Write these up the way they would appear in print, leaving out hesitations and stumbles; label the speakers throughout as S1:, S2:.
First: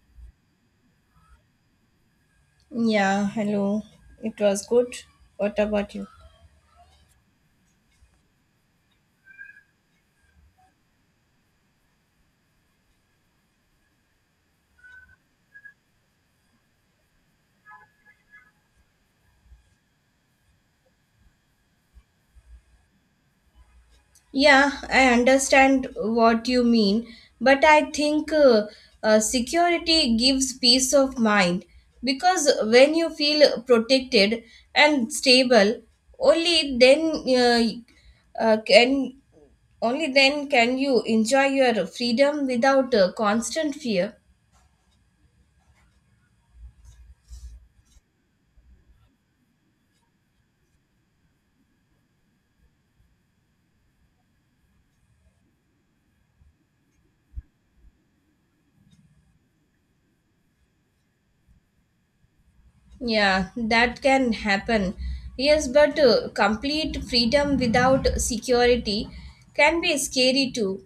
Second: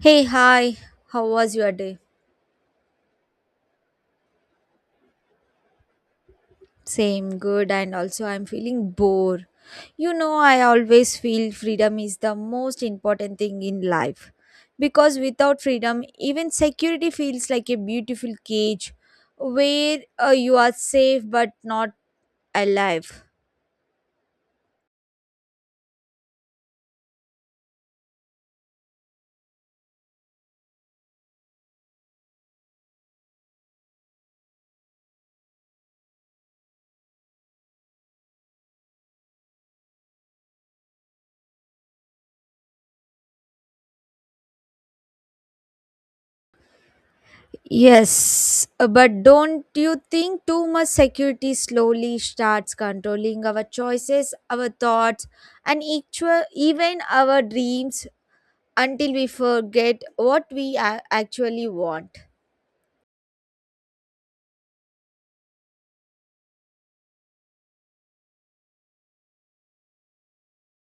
S1: Hey, hi. How was your day?
S2: Yeah, hello. It was good. What about you?
S1: Same, good, and also I'm feeling bored. You know, I always feel freedom is the most important thing in life. Because without freedom, even security feels like a beautiful cage where you are safe but not alive.
S2: Yeah, I understand what you mean, but I think security gives peace of mind because when you feel protected and stable, only then uh, uh, can only then can you enjoy your freedom without constant fear.
S1: Yes, but don't you think too much security slowly starts controlling our choices, our thoughts, and actual, even our dreams, until we forget what we actually want?
S2: Yeah, that can happen. Yes, but complete freedom without security can be scary too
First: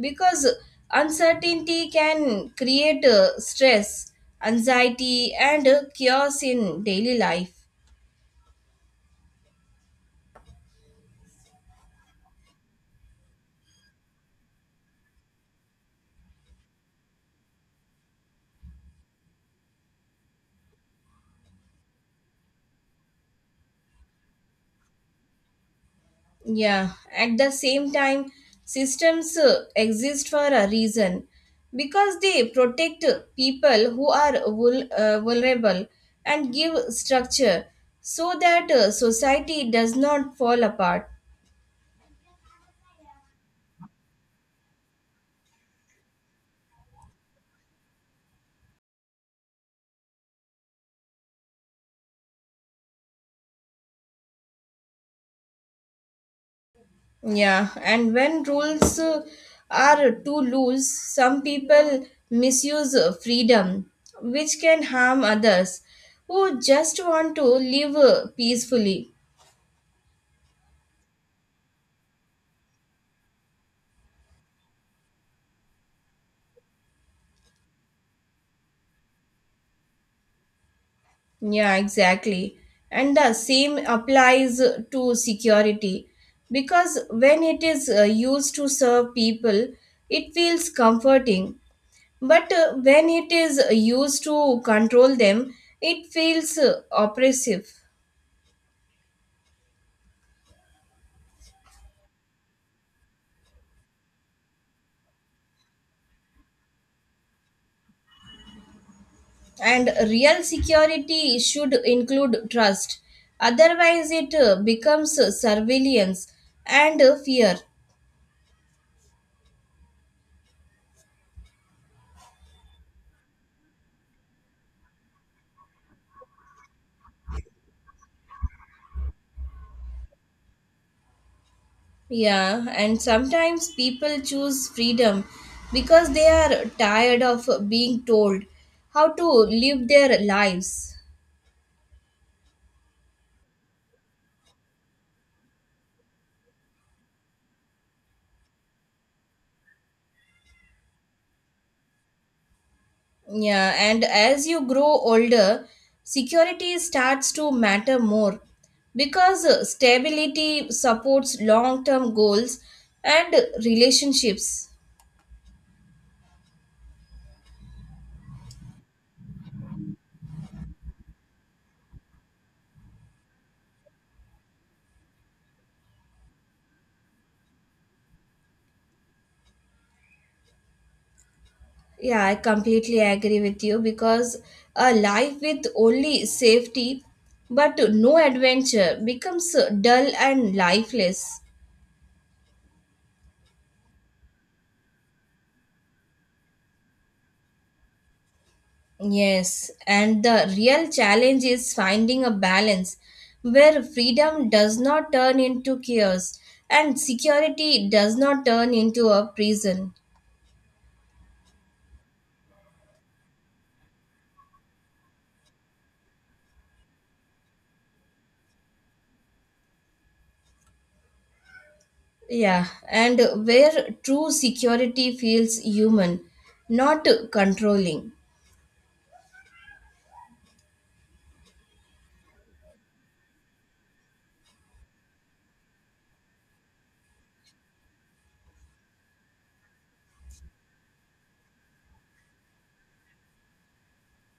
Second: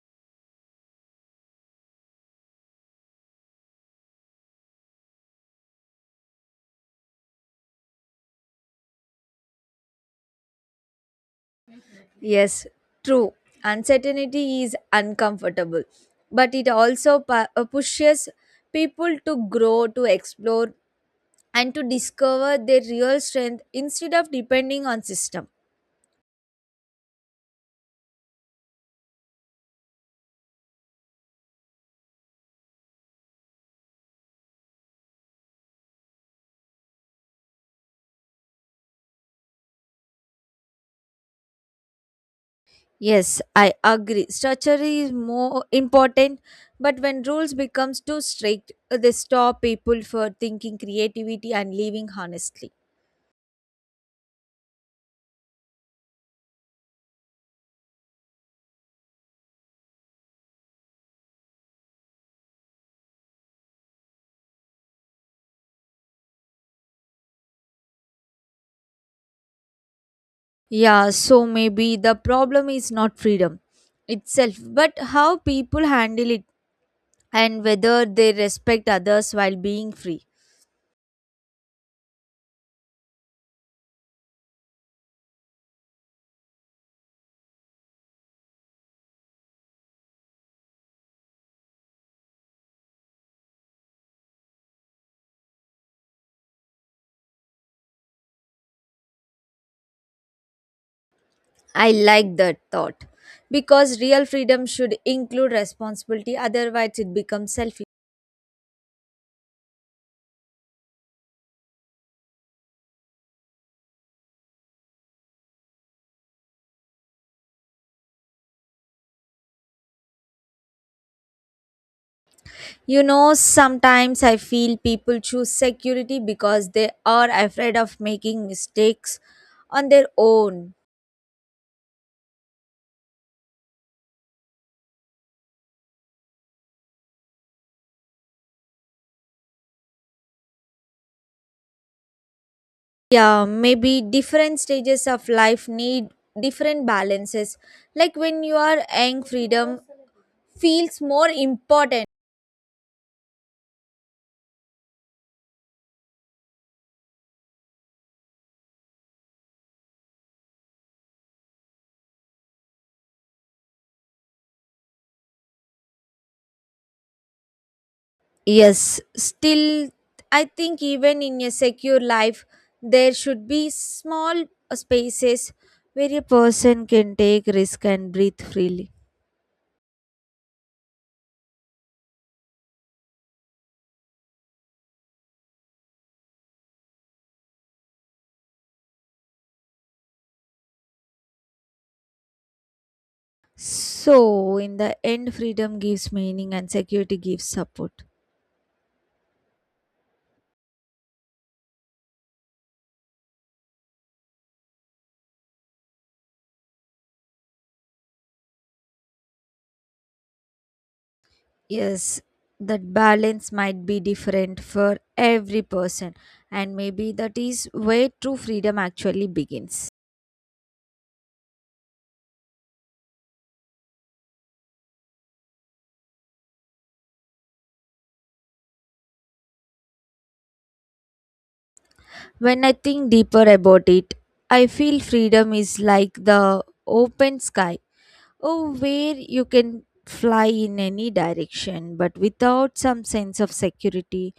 S2: because uncertainty can create stress, anxiety, and chaos in daily life.
S1: Yes, true. Uncertainty is uncomfortable, but it also pushes people to grow, to explore, and to discover their real strength instead of depending on system.
S2: Yeah, at the same time, systems exist for a reason because they protect people who are vulnerable and give structure so that society does not fall apart.
S1: Yes, I agree. Structure is more important, but when rules becomes too strict, they stop people for thinking creativity and living honestly.
S2: Yeah, and when rules are too loose, some people misuse freedom, which can harm others who just want to live peacefully.
S1: Yeah, so maybe the problem is not freedom itself, but how people handle it and whether they respect others while being free.
S2: Yeah, exactly. And the same applies to security because when it is used to serve people, it feels comforting. But when it is used to control them, it feels oppressive.
S1: I like that thought because real freedom should include responsibility, otherwise, it becomes selfish.
S2: And real security should include trust. Otherwise, it becomes surveillance and fear.
S1: You know, sometimes I feel people choose security because they are afraid of making mistakes on their own.
S2: Yeah, and sometimes people choose freedom because they are tired of being told how to live their lives.
S1: Yeah, maybe different stages of life need different balances, like when you are young, freedom feels more important.
S2: Yeah, and as you grow older, security starts to matter more because stability supports long term goals and relationships.
S1: Yes, still, I think even in a secure life there should be small spaces where a person can take risk and breathe freely.
S2: Yeah, I completely agree with you because a life with only safety but no adventure becomes dull and lifeless.
S1: So in the end, freedom gives meaning and security gives support.
S2: Yes, and the real challenge is finding a balance where freedom does not turn into chaos and security does not turn into a prison.
S1: Yes, that balance might be different for every person, and maybe that is where true freedom actually begins.
S2: Yeah, and where true security feels human, not controlling.
S1: When I think deeper about it, I feel freedom is like the open sky, oh, where you can fly in any direction, but without some sense of security,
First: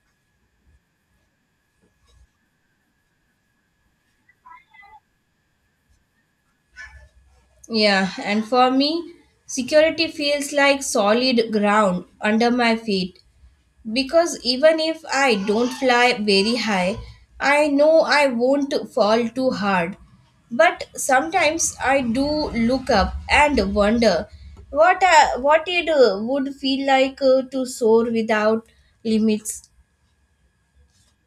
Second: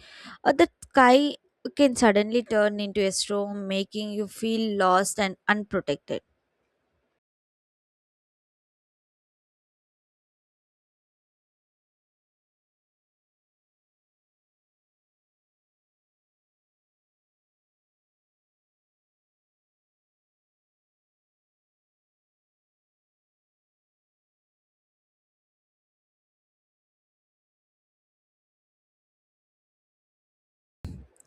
S1: or the sky can suddenly turn into a storm, making you feel lost and unprotected.
S2: Yeah, and for me, security feels like solid ground under my feet because even if I don't fly very high, I know I won't fall too hard. But sometimes I do look up and wonder what it would feel like to soar without limits.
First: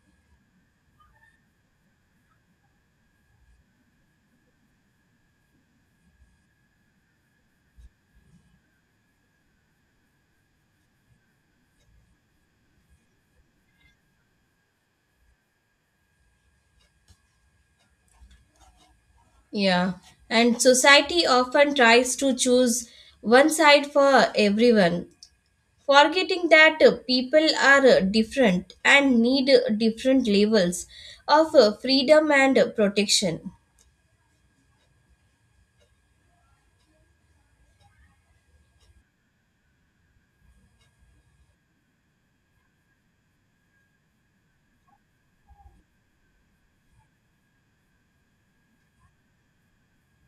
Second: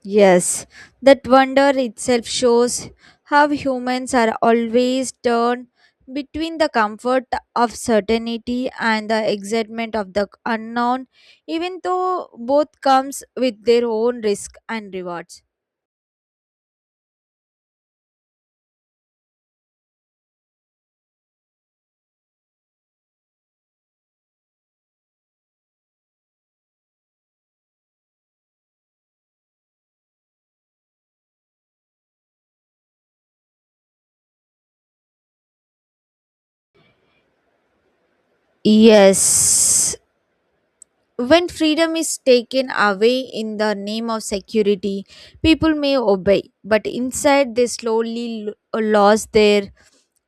S1: Yes, that wonder itself shows how humans are always torn between the comfort of certainty and the excitement of the unknown, even though both comes with their own risk and rewards.
S2: Yeah, and society often tries to choose one side for everyone, forgetting that people are different and need different levels of freedom and protection.
S1: Yes. When freedom is taken away in the name of security, people may obey, but inside they slowly lose their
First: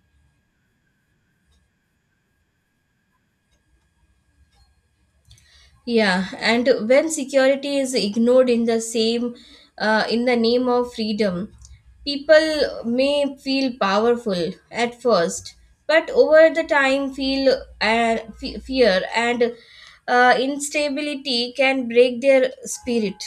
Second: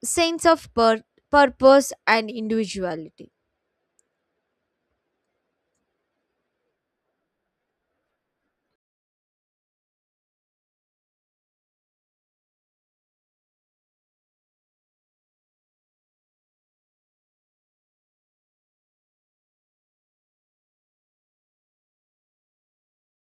S1: sense of purpose and individuality.
S2: Yeah, and when security is ignored in the name of freedom, people may feel powerful at first but over the time feel fear and instability can break their spirit.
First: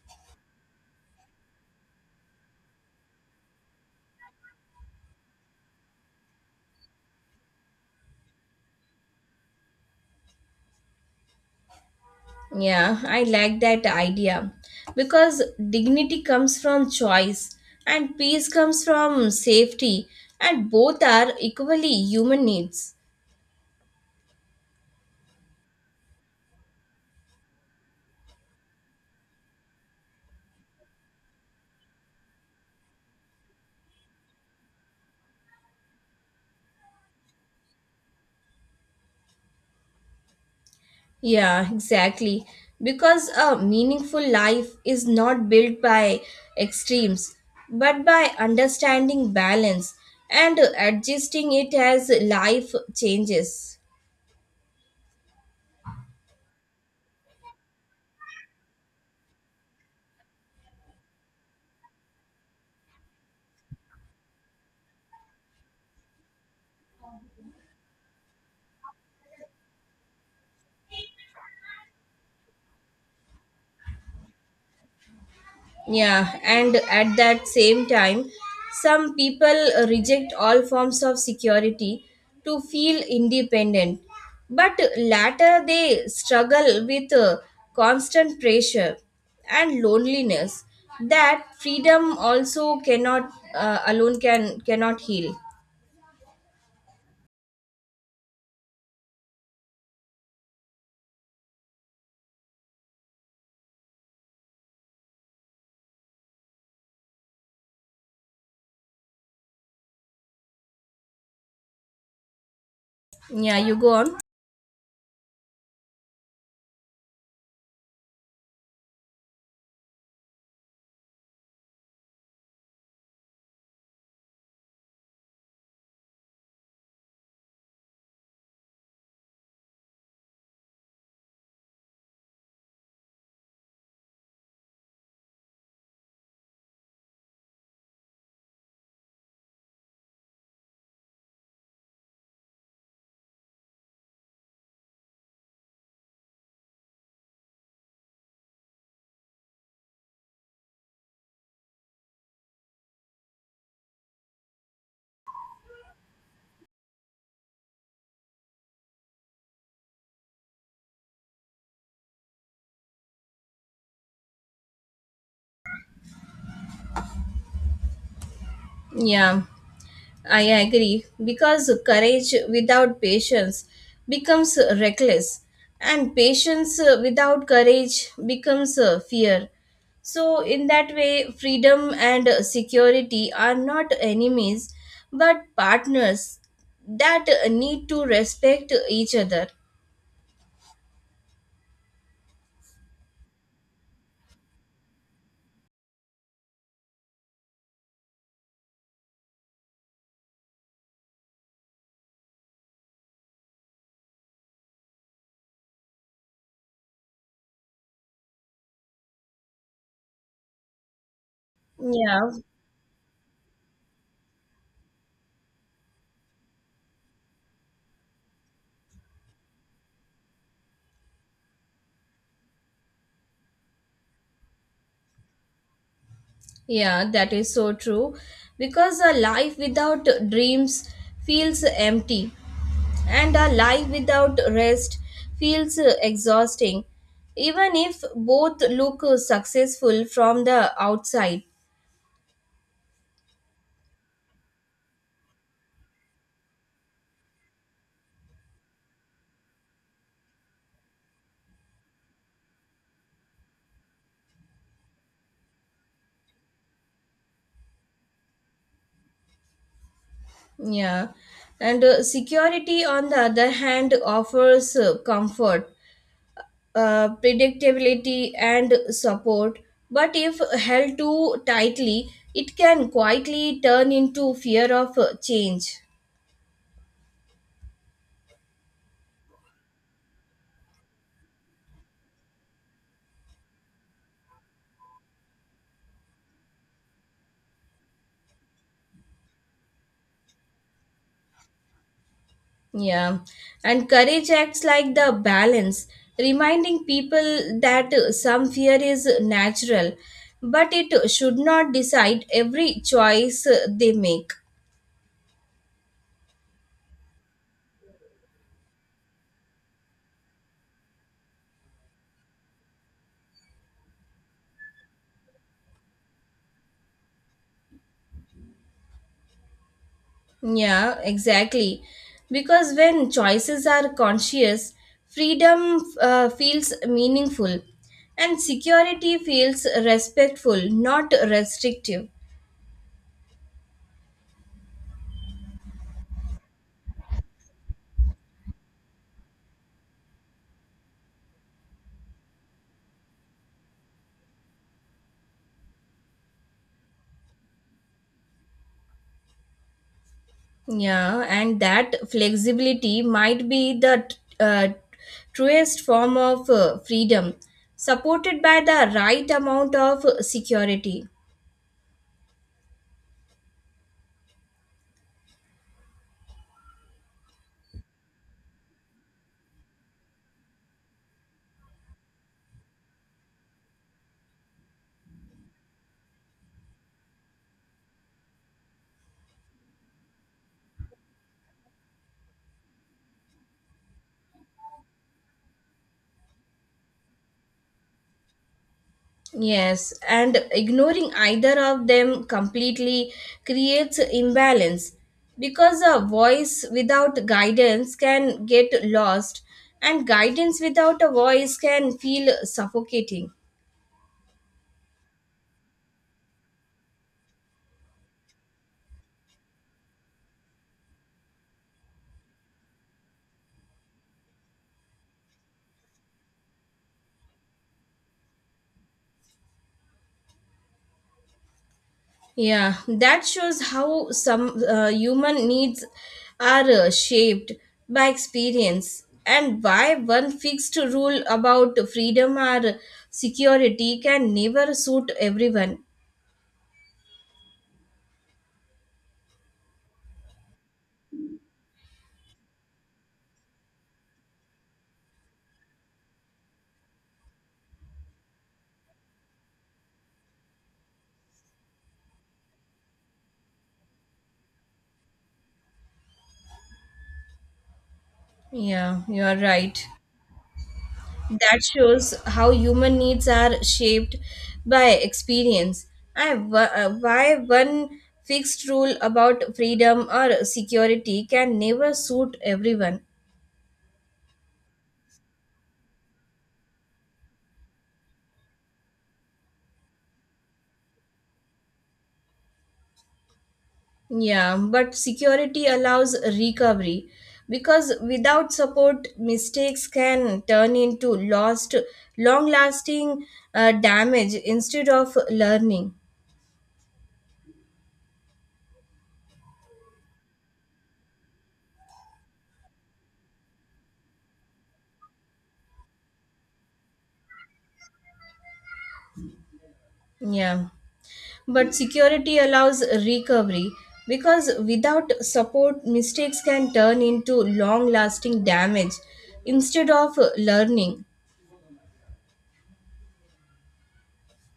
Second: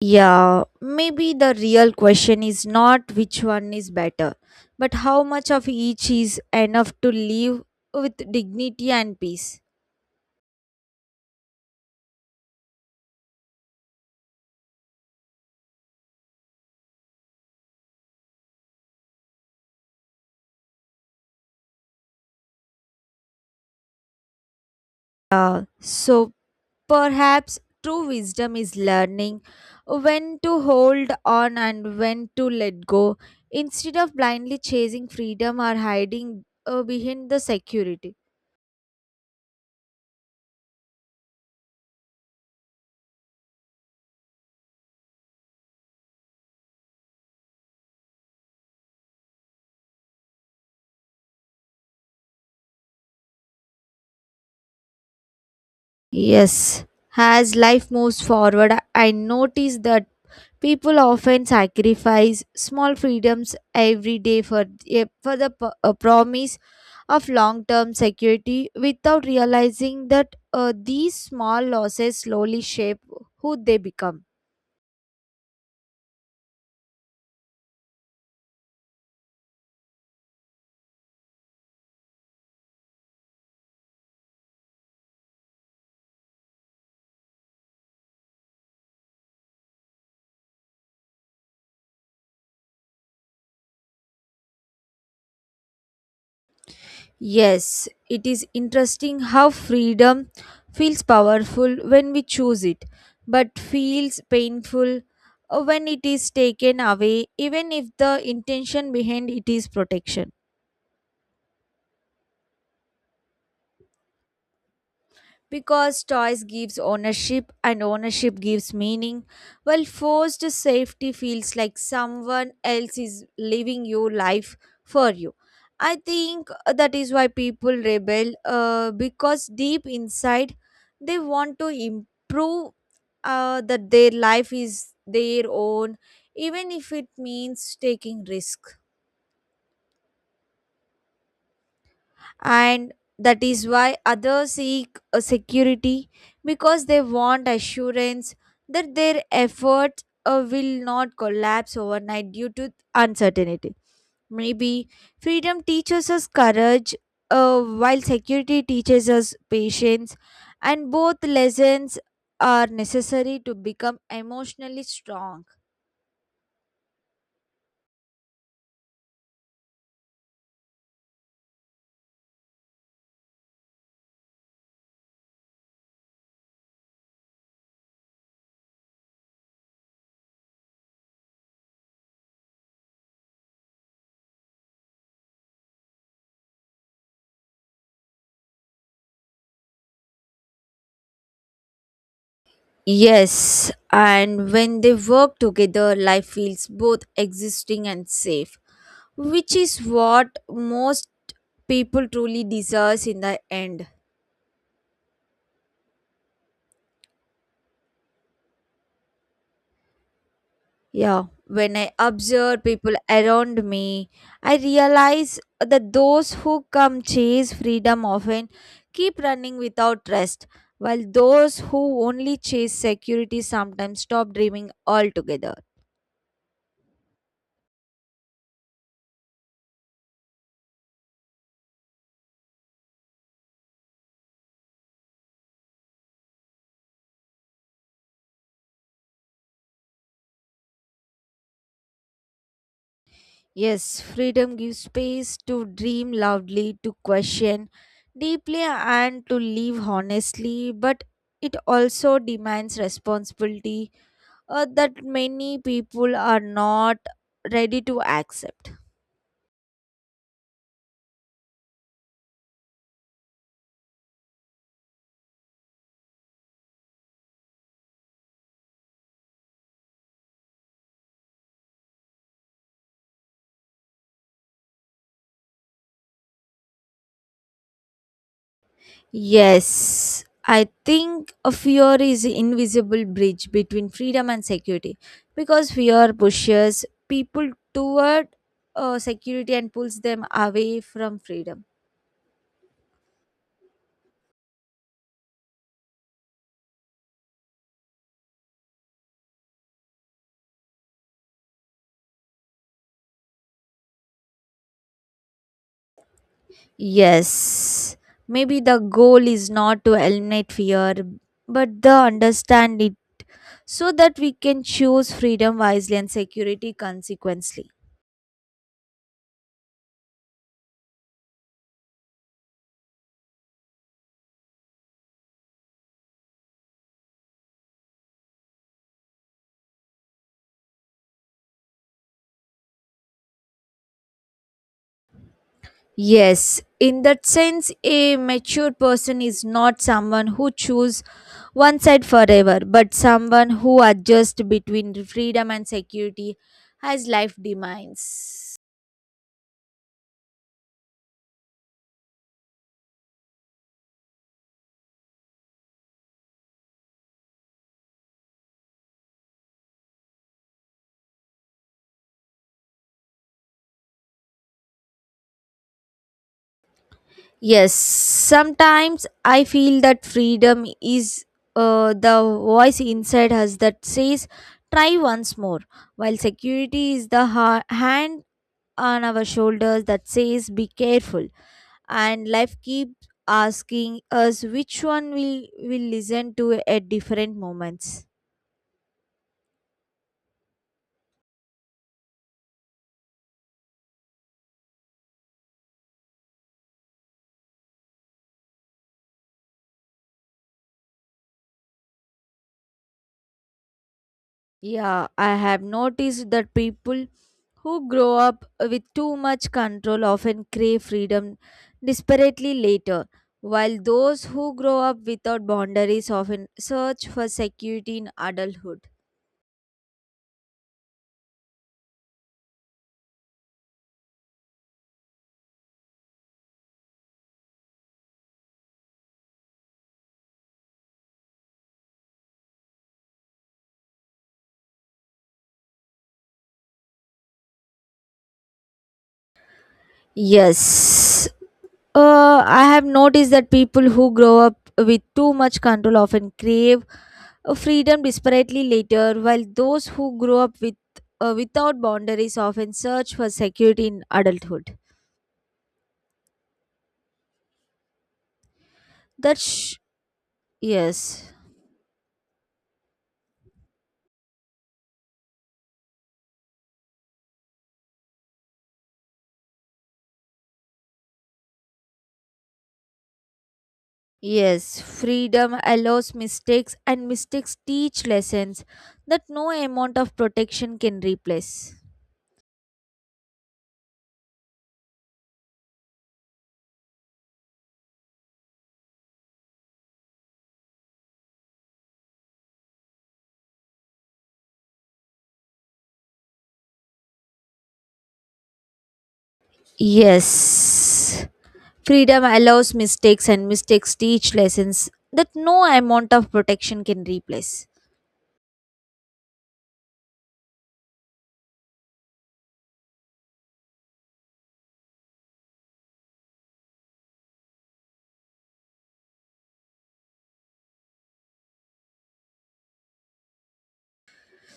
S1: Yeah, maybe the real question is not which one is better, but how much of each is enough to live with dignity and peace.
S2: Yeah, I like that idea because dignity comes from choice and peace comes from safety, and both are equally human needs.
S1: So perhaps true wisdom is learning when to hold on and when to let go instead of blindly chasing freedom or hiding behind the security.
S2: Yeah, exactly. Because a meaningful life is not built by extremes but by understanding balance and adjusting it as life changes.
S1: Yes, as life moves forward, I notice that people often sacrifice small freedoms every day for, eh, for the promise of long term security without realizing that these small losses slowly shape who they become.
S2: Yeah, and at that same time, some people reject all forms of security to feel independent, but later they struggle with constant pressure and loneliness that freedom also cannot alone can cannot heal.
S1: Yes, it is interesting how freedom feels powerful when we choose it, but feels painful when it is taken away, even if the intention behind it is protection.
S2: Yeah, you go on.
S1: Because toys gives ownership and ownership gives meaning, while forced safety feels like someone else is living your life for you. I think that is why people rebel, because deep inside they want to improve that their life is their own, even if it means taking risk. And that is why others seek a security, because they want assurance that their efforts will not collapse overnight due to uncertainty. Maybe freedom teaches us courage, while security teaches us patience, and both lessons are necessary to become emotionally strong.
S2: Yeah. I agree because courage without patience becomes reckless, and patience without courage becomes fear. So, in that way, freedom and security are not enemies but partners that need to respect each other.
S1: Yes, and when they work together, life feels both existing and safe, which is what most people truly deserves in the end. Yeah, when I
S2: Yeah,
S1: observe people around me, I realize that those who come chase freedom often keep running without rest, while those who only chase security sometimes stop dreaming altogether.
S2: yeah, that is so true because a life without dreams feels empty and a life without rest feels exhausting, even if both look successful from the outside.
S1: Yes, freedom gives space to dream loudly, to question deeply, and to live honestly, but it also demands responsibility that many people are not ready to accept.
S2: Yeah. And security, on the other hand, offers comfort, predictability, and support. But if held too tightly, it can quietly turn into fear of change.
S1: Yes, I think a fear is invisible bridge between freedom and security, because fear pushes people toward security and pulls them away from freedom.
S2: Yeah, and courage acts like the balance, reminding people that some fear is natural, but it should not decide every choice they make.
S1: Yes, maybe the goal is not to eliminate fear, but the understand it so that we can choose freedom wisely and security consequently.
S2: Yeah, exactly. Because when choices are conscious, freedom feels meaningful and security feels respectful, not restrictive.
S1: Yes, in that sense, a mature person is not someone who chooses one side forever, but someone who adjusts between freedom and security as life demands.
S2: Yeah, and that flexibility might be the uh, truest form of freedom, supported by the right amount of security.
S1: Yes, sometimes I feel that freedom is the voice inside us that says, try once more, while security is the hand on our shoulders that says, be careful. And life keeps asking us which one we will listen to at different moments.
S2: Yes, and ignoring either of them completely creates imbalance because a voice without guidance can get lost, and guidance without a voice can feel suffocating.
S1: Yeah, I have noticed that people who grow up with too much control often crave freedom desperately later, while those who grow up without boundaries often search for security in adulthood.
S2: Yeah, that shows how some human needs are shaped by experience and why one fixed rule about freedom or security can never suit everyone.
S1: Yes, I have noticed that people who grow up with too much control often crave freedom desperately later, while those who grow up with without boundaries often search for security in adulthood.
S2: Yeah, you are
S1: That's
S2: right.
S1: yes.
S2: That shows how human needs are shaped by experience and why one fixed rule about freedom or security can never suit everyone.
S1: Yes, freedom allows mistakes, and mistakes teach lessons that no amount of protection can replace.
S2: Yeah, but security allows recovery because without support, mistakes can turn into lost, long-lasting damage instead of learning.
S1: Yes, freedom allows mistakes, and mistakes teach lessons that no amount of protection can replace.
S2: Yeah, but security allows recovery because without support, mistakes can turn into long-lasting damage instead of learning.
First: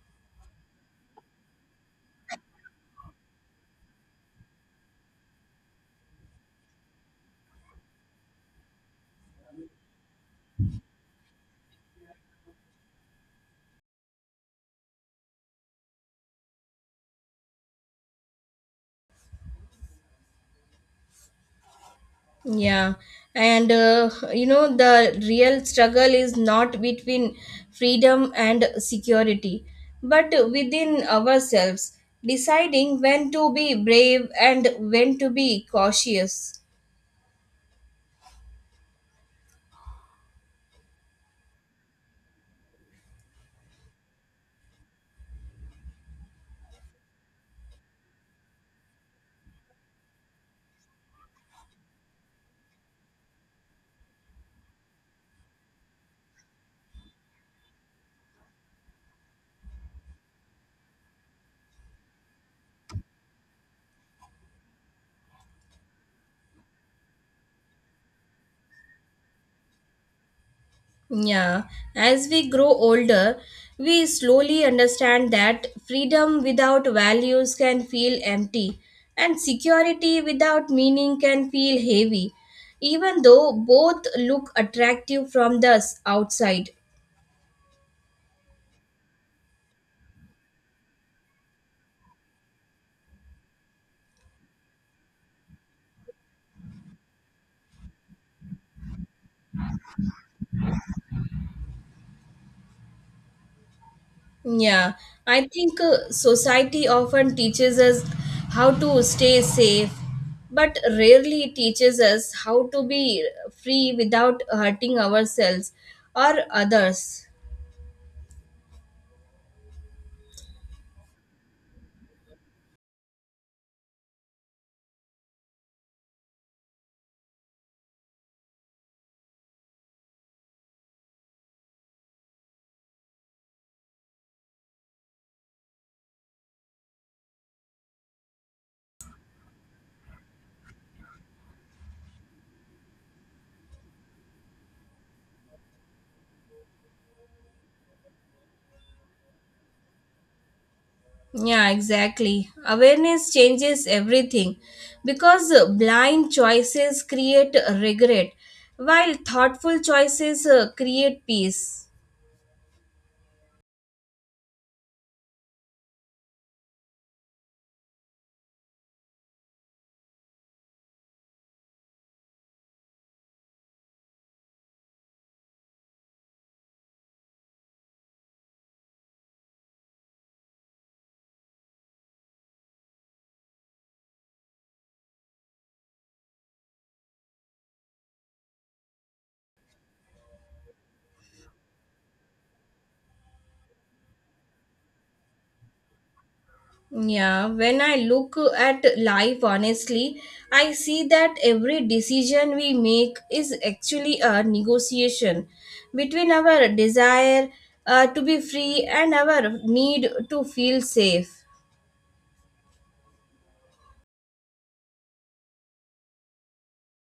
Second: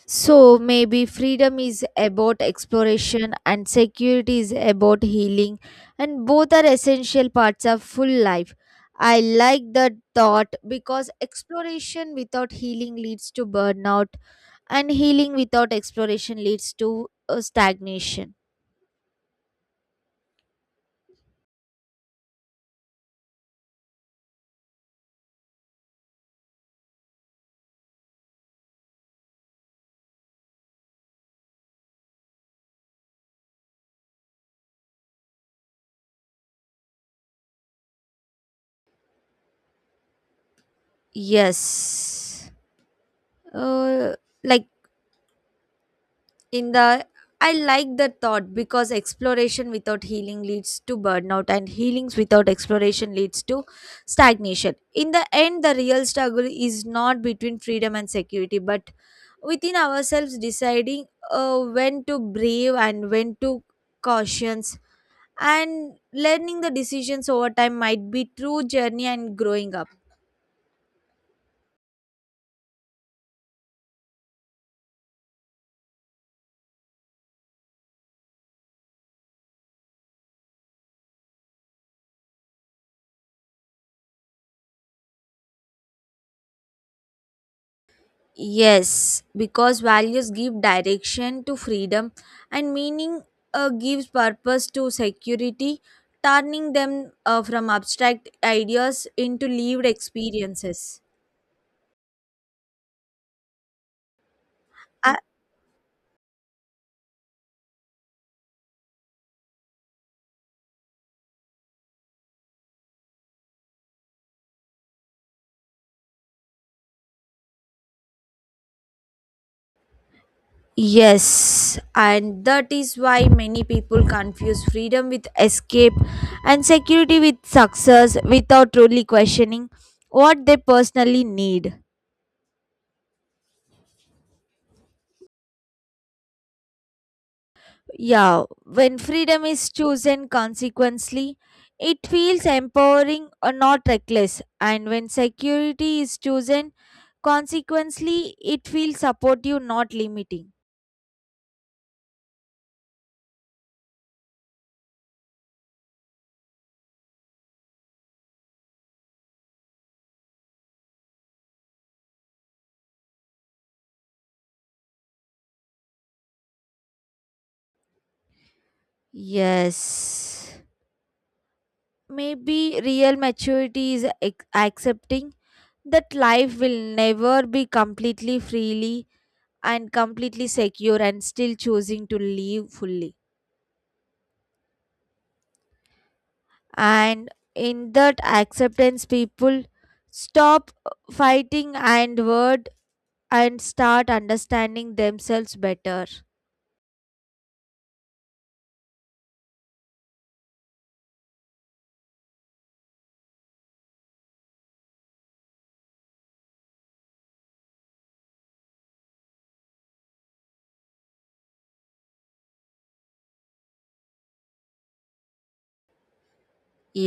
S1: So maybe freedom is about exploration, and security is about healing, and both are essential parts of full life. I like that thought because exploration without healing leads to burnout and healing without exploration leads to stagnation.
S2: Yeah, and you know, the real struggle is not between freedom and security, but within ourselves, deciding when to be brave and when to be cautious.
S1: Yes. Uh, like in the, I like that thought because exploration without healing leads to burnout and healings without exploration leads to stagnation. In the end, the real struggle is not between freedom and security but within ourselves, deciding when to brave and when to caution, and learning the decisions over time might be true journey and growing up.
S2: Yeah, as we grow older, we slowly understand that freedom without values can feel empty, and security without meaning can feel heavy, even though both look attractive from the outside.
S1: Yes, because values give direction to freedom and meaning gives purpose to security, turning them from abstract ideas into lived experiences.
S2: Yeah,
S1: Uh,
S2: I think society often teaches us how to stay safe, but rarely teaches us how to be free without hurting ourselves or others.
S1: yes, and that is why many people confuse freedom with escape and security with success without truly questioning what they personally need. Yeah, when freedom is chosen consequently, it feels empowering or not reckless. And when security is chosen consequently, it feels supportive, not limiting.
S2: Yeah, exactly. Awareness changes everything because blind choices create regret, while thoughtful choices create peace.
S1: Yes. Maybe real maturity is accepting that life will never be completely freely and completely secure, and still choosing to live fully. And in that acceptance, people stop fighting and word and start understanding themselves better.
S2: Yeah, when I look at life honestly, I see that every decision we make is actually a negotiation between our desire to be free and our need to feel safe.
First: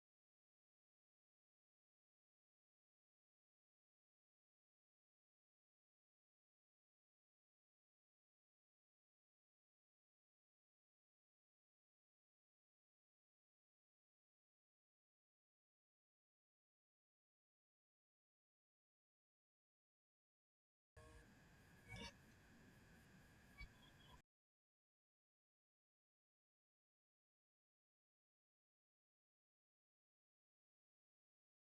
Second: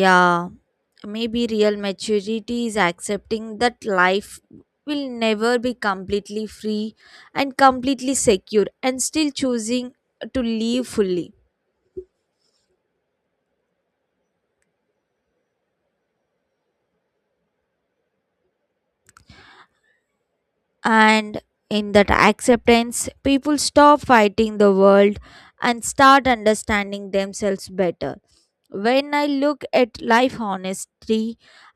S1: Yeah, maybe real maturity is accepting that life will never be completely free and completely secure, and still choosing to live fully. And in that acceptance, people stop fighting the world and start understanding themselves better. When I look at life honestly,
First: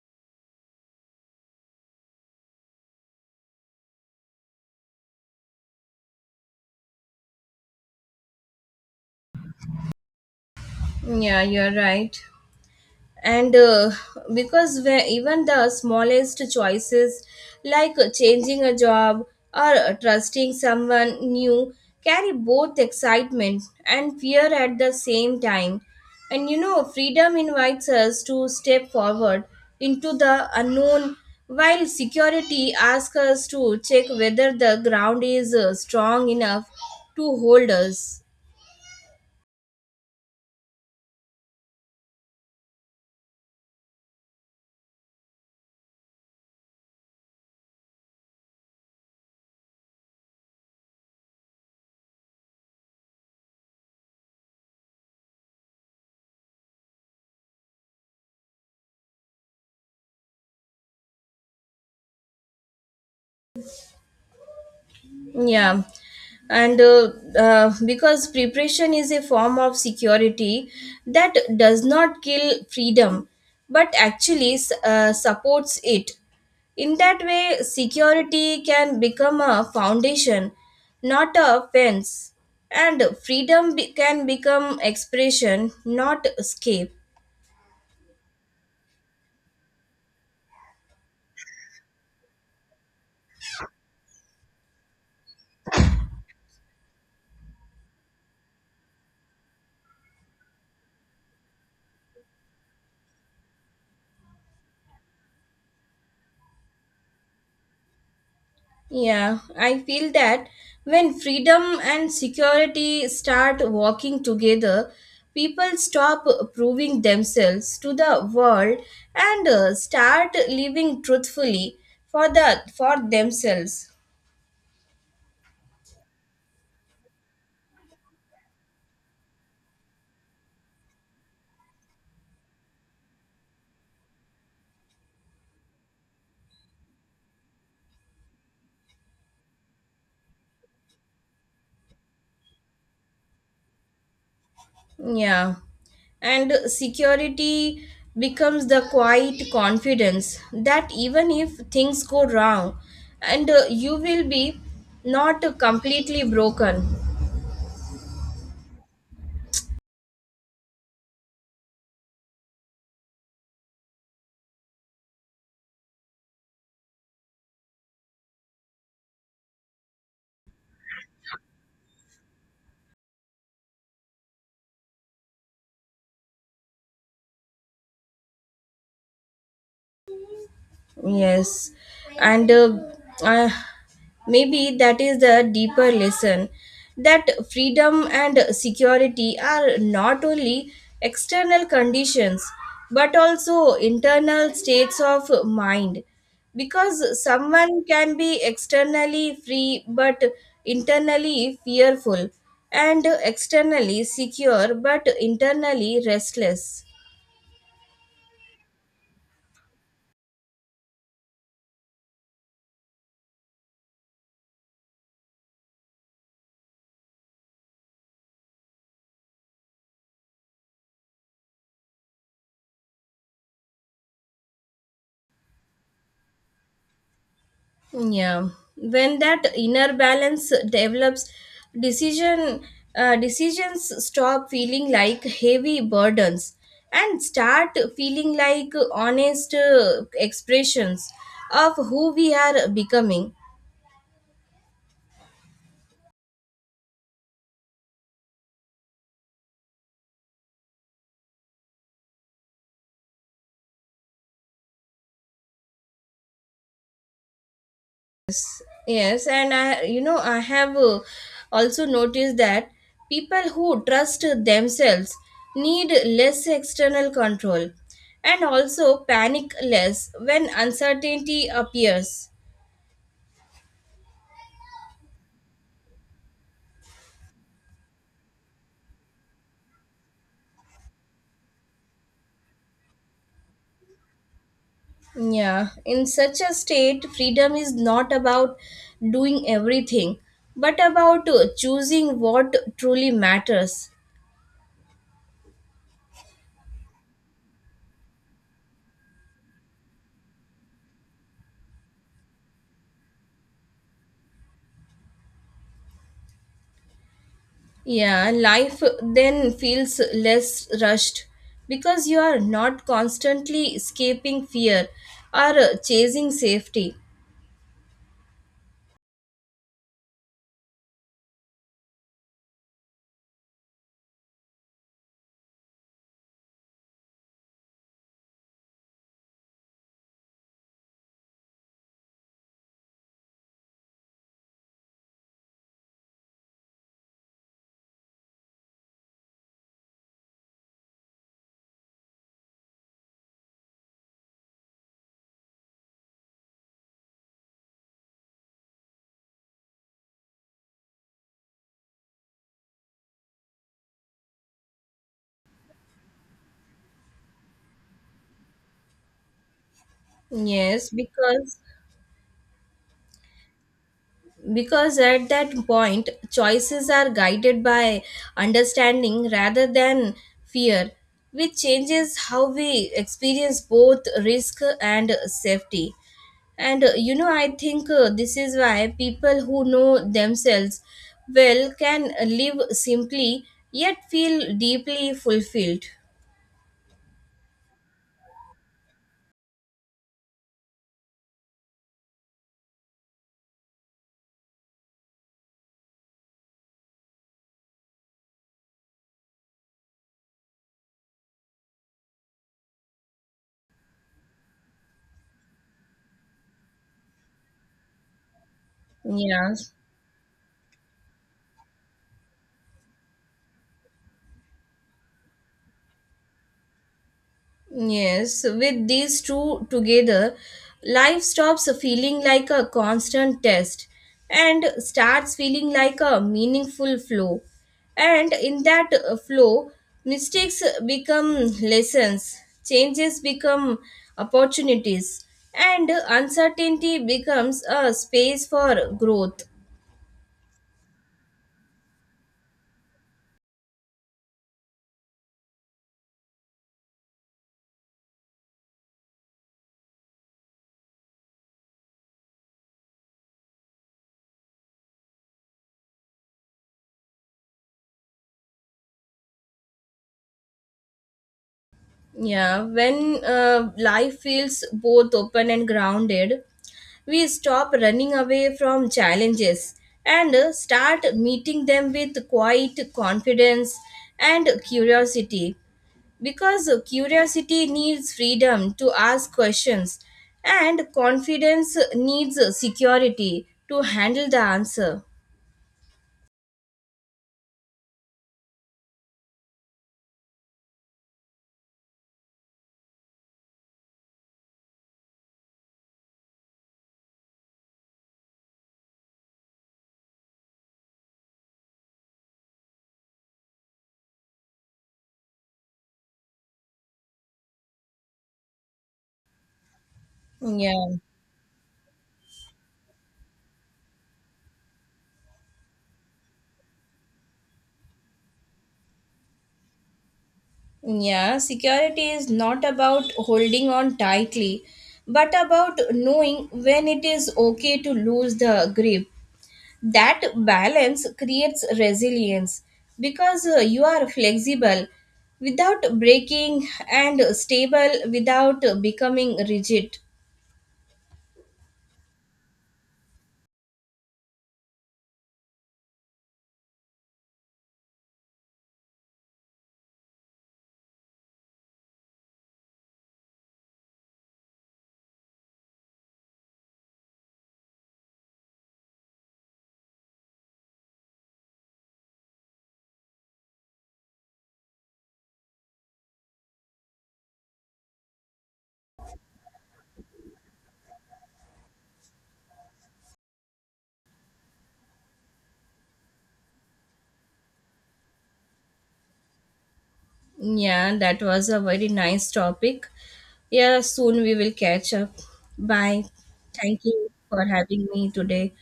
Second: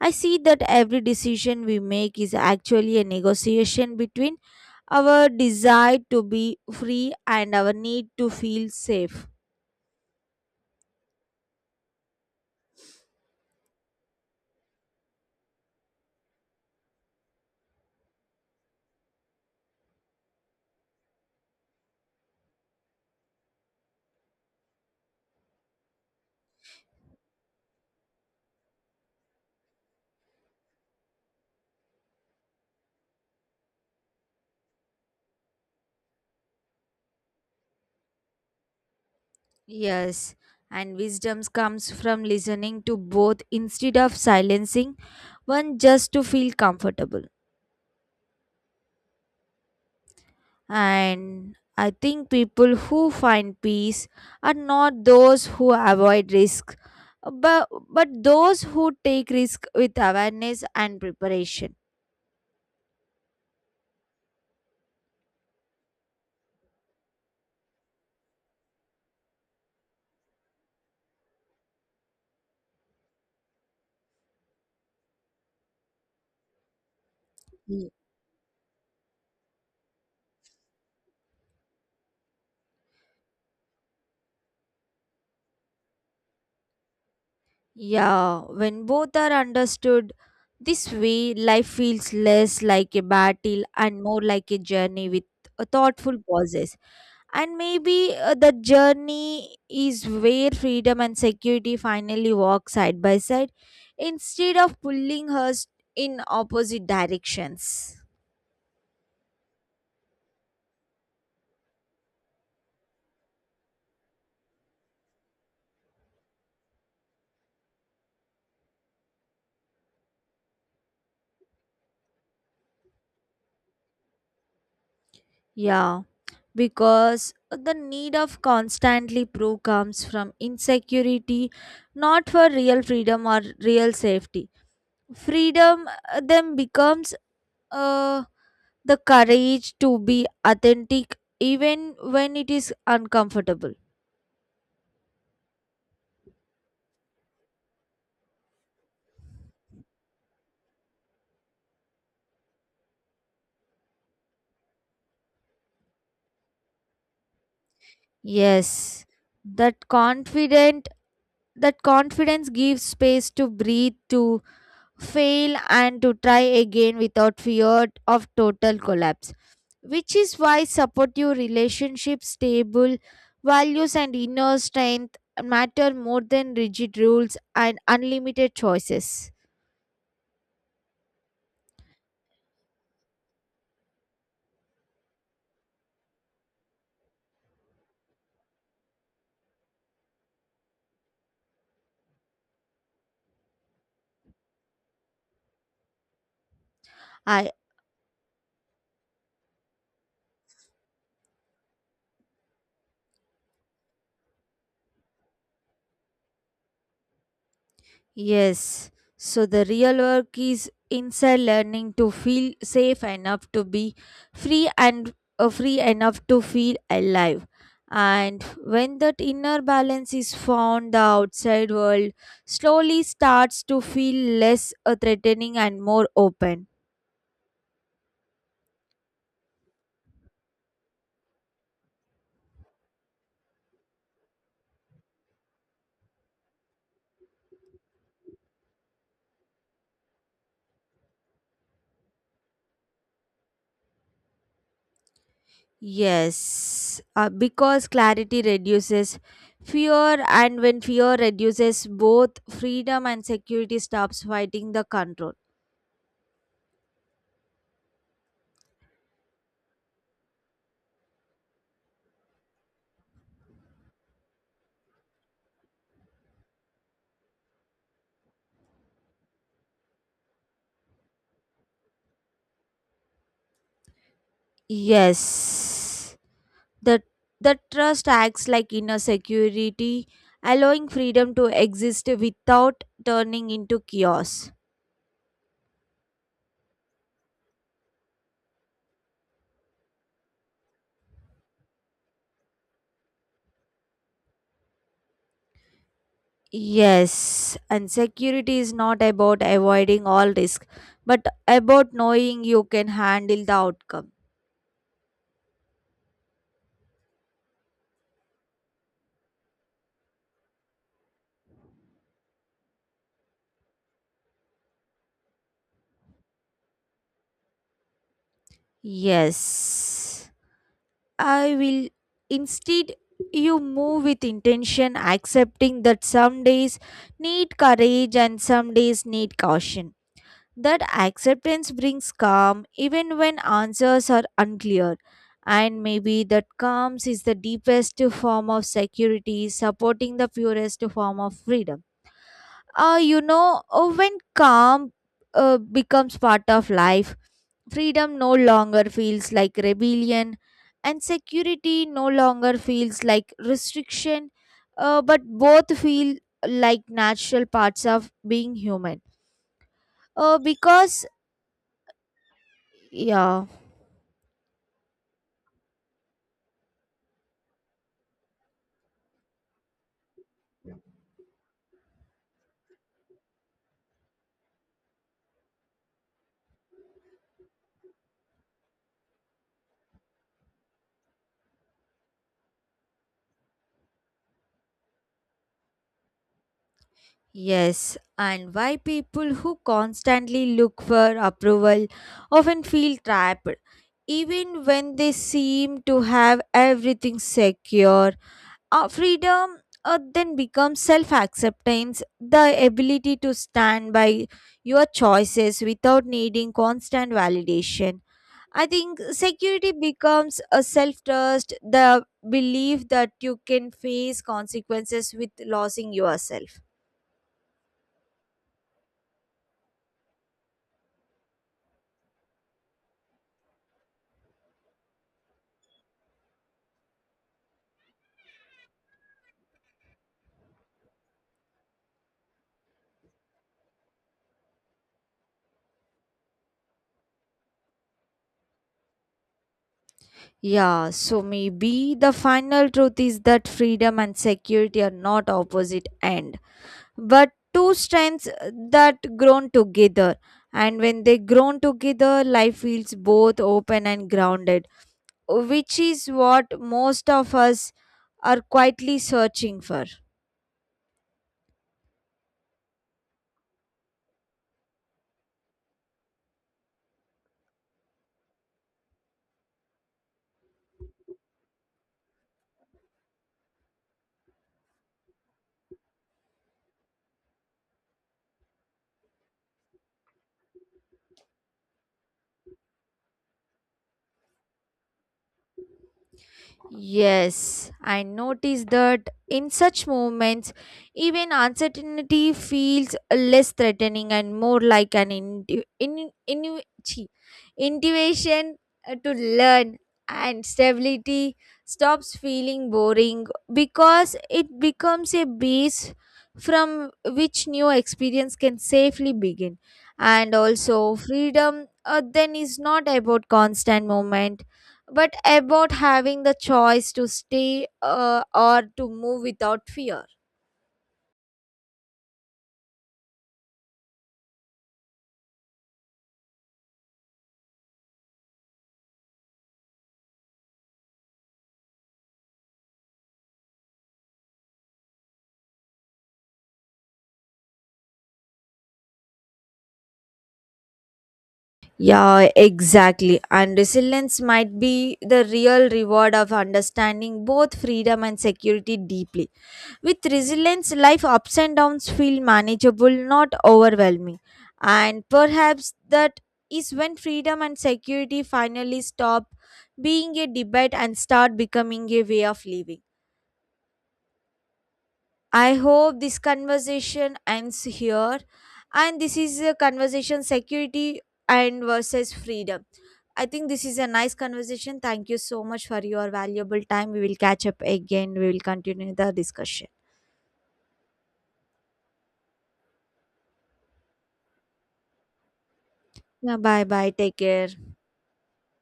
S1: I see that every decision we make is actually a negotiation between our desire to be free and our need to feel safe.
S2: Yeah, you're right. And because where even the smallest choices like changing a job or trusting someone new carry both excitement and fear at the same time. And you know, freedom invites us to step forward into the unknown while security asks us to check whether the ground is strong enough to hold us.
S1: Yes, and wisdom comes from listening to both instead of silencing one just to feel comfortable. And I think people who find peace are not those who avoid risk, but those who take risk with awareness and preparation.
S2: Yeah, and because preparation is a form of security that does not kill freedom but actually supports it. In that way,
S1: Ye-
S2: security can become a foundation, not a fence, and can become expression, not escape.
S1: yeah, when both are understood, this way life feels less like a battle and more like a journey with a thoughtful pauses. And maybe the journey is where freedom and security finally walk side by side instead of pulling us in opposite directions.
S2: Yeah, I feel that when freedom and security start walking together, people stop proving themselves to the world and start living truthfully for themselves.
S1: Yeah, because the need of constantly proof comes from insecurity, not for real freedom or real safety. Freedom then becomes uh, the courage to be authentic even when it is uncomfortable.
S2: Yeah. And security becomes the quiet confidence that even if things go wrong and you will be not completely broken.
S1: Yes, that confident that confidence gives space to breathe, to fail and to try again without fear of total collapse, which is why supportive relationships, stable values and inner strength matter more than rigid rules and unlimited choices.
S2: Yes, and uh, maybe that is the deeper lesson that freedom and security are not only external conditions but also internal states of mind, because
S1: I,
S2: someone can be externally free but internally fearful and externally secure but internally restless.
S1: yes, so the real work is inside learning to feel safe enough to be free and free enough to feel alive. And when that inner balance is found, the outside world slowly starts to feel less threatening and more open.
S2: Yeah, when that inner balance develops, decision decisions stop feeling like heavy burdens and start feeling like honest expressions of who we are becoming.
S1: Yes, because clarity reduces fear, and when fear reduces, both freedom and security stops fighting the control.
S2: Yes, and I, you know, I have also noticed that people who trust themselves need less external control and also panic less when uncertainty appears.
S1: Yes, the the trust acts like inner security, allowing freedom to exist without turning into chaos.
S2: Yeah, in such a state, freedom is not about doing everything, but about choosing what truly matters.
S1: Yes, and security is not about avoiding all risk, but about knowing you can handle the outcome.
S2: Yeah, life then feels less rushed because you are not constantly escaping fear or chasing safety.
S1: Yes, I will. Instead, you move with intention, accepting that some days need courage and some days need caution. That acceptance brings calm even when answers are unclear. And maybe that calm is the deepest form of security, supporting the purest form of freedom. You know, when calm becomes part of life, freedom no longer feels like rebellion, and security no longer feels like restriction, but both feel like natural parts of being human.
S2: Yes,
S1: Because,
S2: because
S1: yeah.
S2: because at that point choices are guided by understanding rather than fear, which changes how we experience both risk and safety. And you know, I think this is why people who know themselves well can live simply yet feel deeply fulfilled.
S1: Yes, and why people who constantly look for approval often feel trapped, even when they seem to have everything secure. Freedom then becomes self acceptance, the ability to stand by your choices without needing constant validation. I think
S2: Yeah.
S1: security becomes a self trust, the belief that you can face consequences with losing yourself.
S2: Yes, with these two together, life stops feeling like a constant test and starts feeling like a meaningful flow. And in that flow, mistakes become lessons, changes become opportunities, and uncertainty becomes a space for growth.
S1: Yeah, so maybe the final truth is that freedom and security are not opposite end, but two strengths that grown together. And when they grown together, life feels both open and grounded, which is what most of us are quietly searching for.
S2: Yeah, when life feels both open and grounded, we stop running away from challenges and start meeting them with quiet confidence and curiosity. Because curiosity needs freedom to ask questions, and confidence needs security to handle the answer.
S1: Yes, I noticed that in such moments, even uncertainty feels less threatening and more like an chi- intuition to learn, and stability stops feeling boring because it becomes a base from which new experience can safely begin. And
S2: Yeah.
S1: also, freedom then is not about constant movement but about having the choice to stay or to move without fear.
S2: Yeah, security is not about holding on tightly, but about knowing when it is okay to lose the grip. That balance creates resilience because you are flexible without breaking and stable without becoming rigid.
S1: Yeah, exactly. And resilience might be the real reward of understanding both freedom and security deeply. With resilience, life ups and downs feel manageable, not overwhelming. And perhaps that is when freedom and security finally stop being a debate and start becoming a way of living. I hope this conversation ends here. And this is a conversation security and versus freedom. I think this is a nice conversation. Thank you so much for your valuable time. We will catch up again. We will continue the discussion.
S2: Yeah, that was a very nice topic. Yeah, soon we will catch up. Bye.
S1: Yeah, bye
S2: Thank
S1: bye.
S2: you
S1: Take
S2: for
S1: care.
S2: having me today.